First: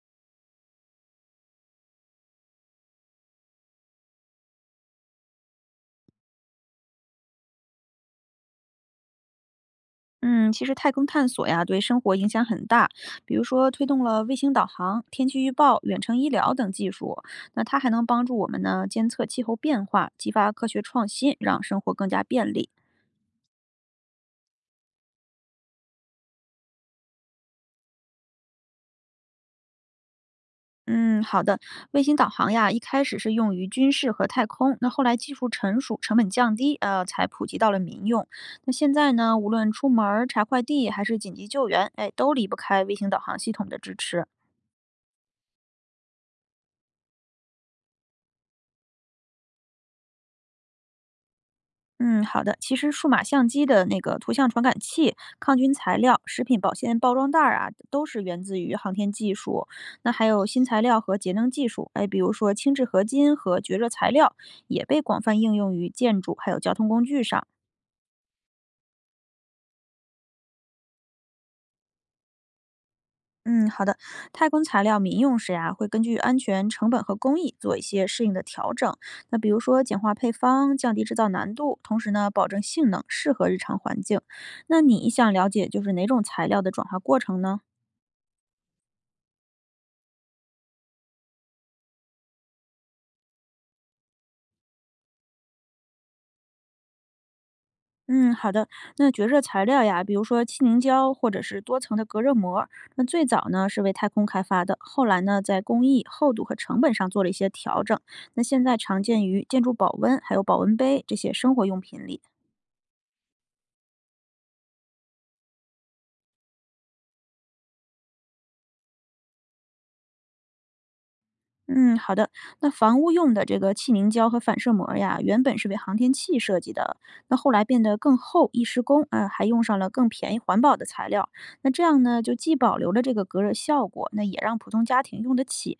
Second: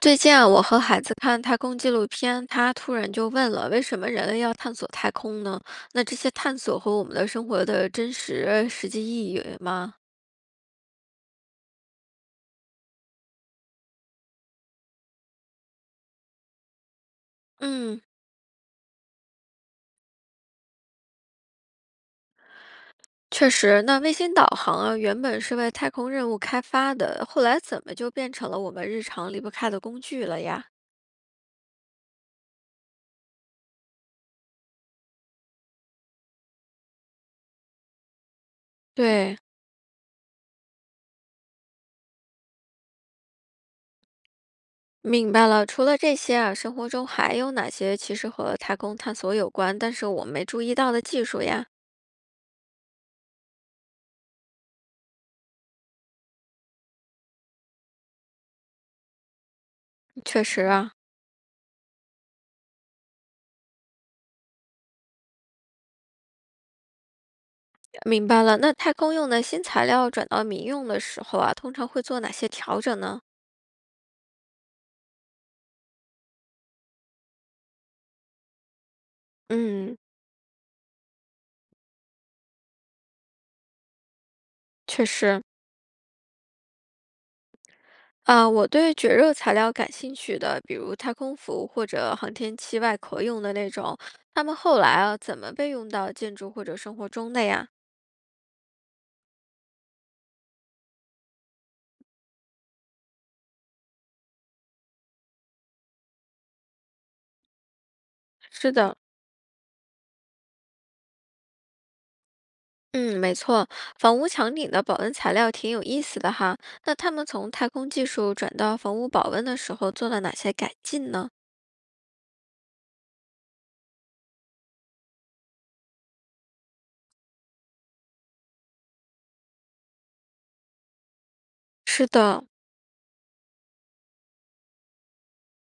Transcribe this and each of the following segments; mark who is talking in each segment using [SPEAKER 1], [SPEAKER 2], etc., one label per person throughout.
[SPEAKER 1] 最近啊，我和孩子看太空纪录片，他突然就问了：为什么人类要探索太空呢？那这些探索和我们的生活的真实实际意义吗？
[SPEAKER 2] 嗯，其实太空探索呀，对生活影响很大。比如说，推动了卫星导航、天气预报、远程医疗等技术。那它还
[SPEAKER 1] 嗯，
[SPEAKER 2] 能帮助我们呢，监测气候变化，激发科学创新，让生活更加便利。
[SPEAKER 1] 确实。那卫星导航啊，原本是为太空任务开发的，后来怎么就变成了我们日常离不开的工具了呀？
[SPEAKER 2] 嗯，好的。卫星导航呀，一开始是用于军事和太空，那后来技术成熟，成本降低，才普及到了民用。那现在
[SPEAKER 1] 对，
[SPEAKER 2] 呢，无论出门儿、查快递还是紧急救援，哎，都离不开卫星导航系统的支持。
[SPEAKER 1] 明白了。除了这些啊，生活中还有哪些其实和太空探索有关，但是我没注意到的技术呀？
[SPEAKER 2] 嗯，好的。其实数码相机的那个图像传感器、抗菌材料、食品保鲜包装袋儿啊，都是源自于航天技术。那还
[SPEAKER 1] 确
[SPEAKER 2] 有
[SPEAKER 1] 实
[SPEAKER 2] 新材
[SPEAKER 1] 啊。
[SPEAKER 2] 料和节能技术，哎，比如说轻质合金和绝热材料，也被广泛应用于建筑还有交通工具上。
[SPEAKER 1] 明白了。那太空用的新材料转到民用的时候啊，通常会做哪些调整呢？
[SPEAKER 2] 嗯，好的。太空材料民用时呀、会根据安全、成本和工艺做一些适应的调整。那比如说
[SPEAKER 1] 嗯，
[SPEAKER 2] 简化配方，降低制造难度，同时呢，保证性能适合日常环境。那
[SPEAKER 1] 确
[SPEAKER 2] 你想
[SPEAKER 1] 实
[SPEAKER 2] 了解就是哪种材料的转化过程呢？
[SPEAKER 1] 啊，我对绝热材料感兴趣的，比如太空服或者航天器外壳用的那种，它们后来啊怎么被用到建筑或者生活中的呀？
[SPEAKER 2] 嗯，好的。那绝热材料呀，比如说气凝胶或者是多层的隔热膜，那最早呢是为太空开发的，后来呢在工艺、厚度和成本上做了一些调整。那现
[SPEAKER 1] 是
[SPEAKER 2] 在
[SPEAKER 1] 的，
[SPEAKER 2] 常见于建筑保温还有保温杯这些生活用品里。
[SPEAKER 1] 嗯，没错，房屋墙顶的保温材料挺有意思的哈。那他们从太空技术转到房屋保温的时候做了哪些改进呢？
[SPEAKER 2] 嗯，好的。那房屋用的这个气凝胶和反射膜呀，原本是为航天器设计的，那后来变得更厚、易施工，啊，还用上了更便宜、环保的材料。那这样
[SPEAKER 1] 是
[SPEAKER 2] 呢，就
[SPEAKER 1] 的。
[SPEAKER 2] 既保留了这个隔热效果，那也让普通家庭用得起。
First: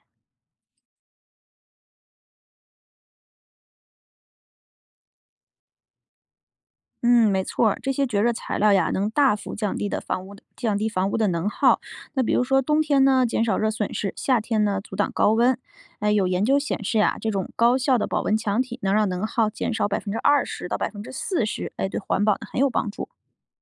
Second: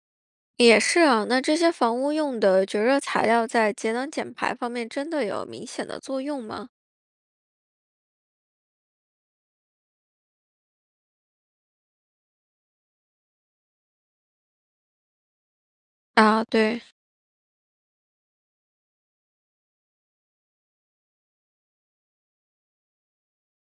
[SPEAKER 1] 也是啊，那这些房屋用的绝热材料在节能减排方面真的有明显的作用吗？
[SPEAKER 2] 嗯，没错儿。这些绝热材料呀，能大幅降低房屋的能耗。那比如说冬天呢，减少热损失；夏天呢，阻挡高温。哎，有研
[SPEAKER 1] 啊，
[SPEAKER 2] 究
[SPEAKER 1] 对，
[SPEAKER 2] 显示呀，这种高效的保温墙体能让能耗减少20%到40%。哎，对环保呢很有帮助。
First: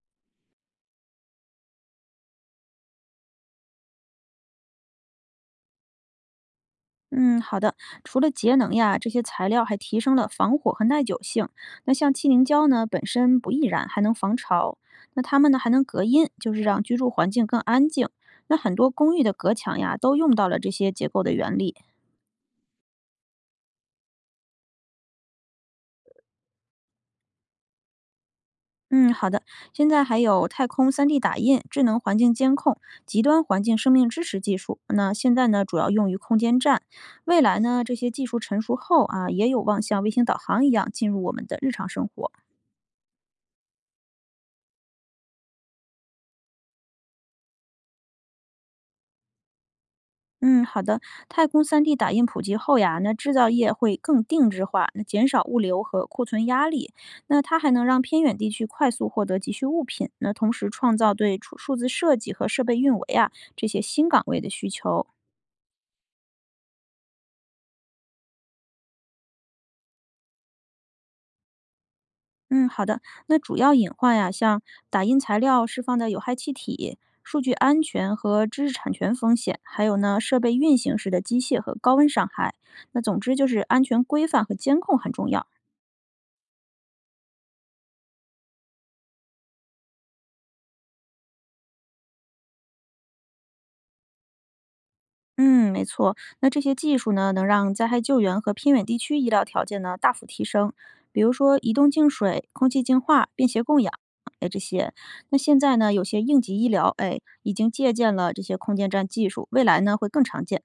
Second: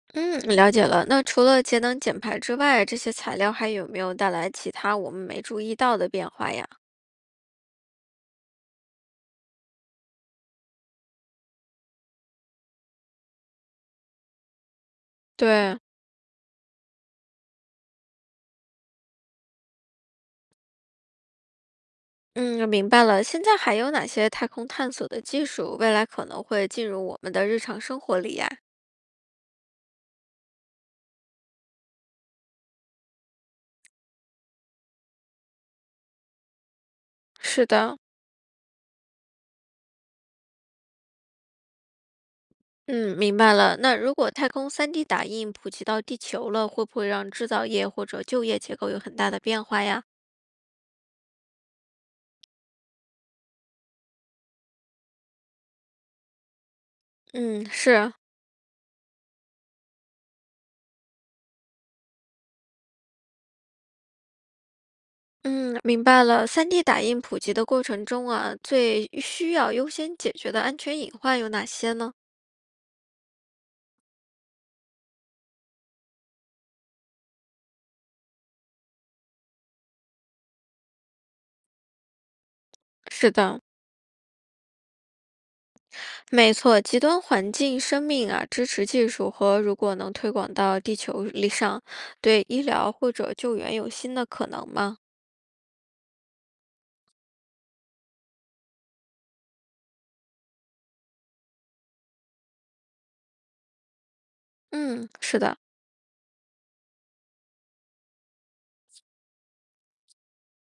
[SPEAKER 1] 嗯，了解了。那除了节能减排之外，这些材料还有没有带来其他我们没注意到的变化呀？
[SPEAKER 2] 嗯，好的。除了节能呀，这些材料还提升了防火和耐久性。那像气凝胶呢，本身不易燃，还能防潮。那它们呢，还
[SPEAKER 1] 对，
[SPEAKER 2] 能隔音，就是让居住环境更安静。那很多公寓的隔墙呀，都用到了这些结构的原理。
[SPEAKER 1] 嗯，明白了。现在还有哪些太空探索的技术，未来可能会进入我们的日常生活里呀？
[SPEAKER 2] 嗯，好的。现在还有太空3D 打印、智能环境监控、极端环境生命支持技术。那现在呢，主要用于空间站。未来
[SPEAKER 1] 是
[SPEAKER 2] 呢，这
[SPEAKER 1] 的。
[SPEAKER 2] 些技术成熟后啊，也有望像卫星导航一样进入我们的日常生活。
[SPEAKER 1] 嗯，明白了。那如果太空 3D 打印普及到地球了，会不会让制造业或者就业结构有很大的变化呀？
[SPEAKER 2] 嗯，好的。太空 3D 打印普及后呀，那制造业会更定制化，那减少物流和库存压力。那它
[SPEAKER 1] 嗯，
[SPEAKER 2] 还能让
[SPEAKER 1] 是，
[SPEAKER 2] 偏远地区快速获得急需物品，那同时创造对数字设计和设备运维啊这些新岗位的需求。
[SPEAKER 1] 嗯，明白了。3D 打印普及的过程中啊，最需要优先解决的安全隐患有哪些呢？
[SPEAKER 2] 嗯，好的。那主要隐患呀，像打印材料释放的有害气体、数据安全和知识产权风险，还有呢设备运行时的机械和高温伤害。那总
[SPEAKER 1] 是
[SPEAKER 2] 之就是
[SPEAKER 1] 的，
[SPEAKER 2] 安全规范和监控很重要。
[SPEAKER 1] 没错，极端环境、生命啊，支持技术和如果能推广到地球仪上，对医疗或者救援有新的可能吗？
[SPEAKER 2] 嗯，没错。那这些技术呢，能让灾害救援和偏远地区医疗条件呢大幅提升，比如说移动净水、空气净化、便携供氧，哎，这些。
[SPEAKER 1] 嗯，
[SPEAKER 2] 那
[SPEAKER 1] 是的，
[SPEAKER 2] 现在呢，有些应急医疗，哎，已经借鉴了这些空间站技术，未来呢会更常见。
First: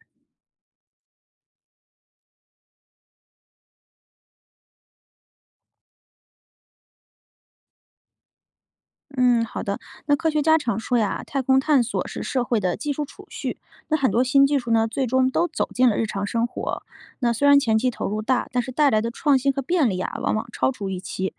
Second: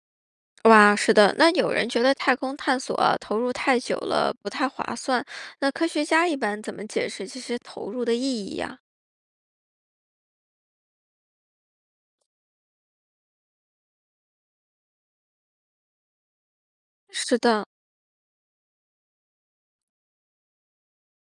[SPEAKER 1] 哇，是的。那有人觉得太空探索啊投入太久了，不太划算。那科学家一般怎么解释这些投入的意义呀？
[SPEAKER 2] 嗯，好的。那科学家常说呀，太空探索是社会的技术储蓄。那很多新技术呢，最终都走进了日常生活。那
[SPEAKER 1] 是
[SPEAKER 2] 虽然
[SPEAKER 1] 的，
[SPEAKER 2] 前期投入大，但是带来的创新和便利啊，往往超出预期。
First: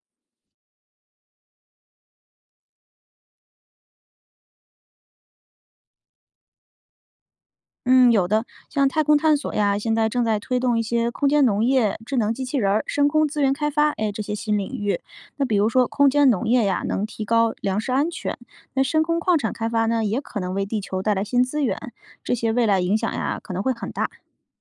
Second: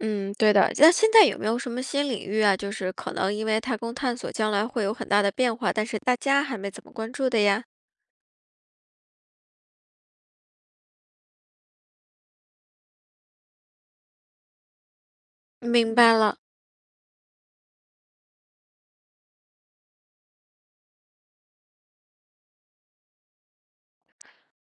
[SPEAKER 1] 嗯，对的。那现在有没有什么新领域啊？就是可能因为太空探索将来会有很大的变化，但是大家还没怎么关注的呀？
[SPEAKER 2] 嗯，有的，像太空探索呀，现在正在推动一些空间农业、智能机器人儿、深空资源开发，哎，这些新领域。那比如说
[SPEAKER 1] 明
[SPEAKER 2] 空
[SPEAKER 1] 白
[SPEAKER 2] 间
[SPEAKER 1] 了。
[SPEAKER 2] 农业呀，能提高粮食安全；那深空矿产开发呢，也可能为地球带来新资源。这些未来影响呀，可能会很大。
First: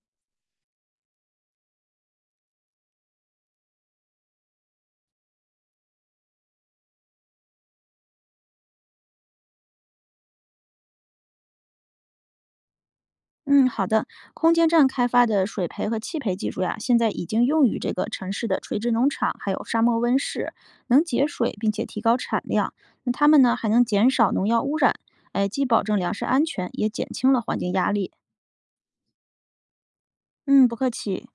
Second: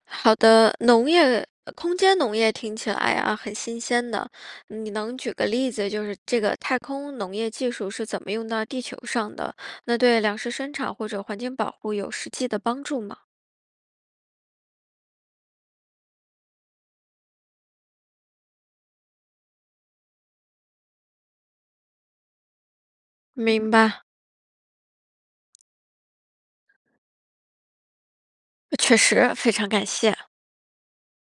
[SPEAKER 1] 好的，农业，空间农业听起来啊很新鲜的。你能举个例子，就是这个太空农业技术是怎么用到地球上的？那对粮食生产或者环境保护有实际的帮助吗？
[SPEAKER 2] 嗯，好的。空间站开发的水培和气培技术呀，现在已经用于这个城市的垂直农场，还有沙漠温室，能节水并且提高产量。那它们呢，还
[SPEAKER 1] 明
[SPEAKER 2] 能
[SPEAKER 1] 白，
[SPEAKER 2] 减少农药污染，哎，既保证粮食安全，也减轻了环境压力。
[SPEAKER 1] 确实非常感谢。
[SPEAKER 2] 嗯，不客气。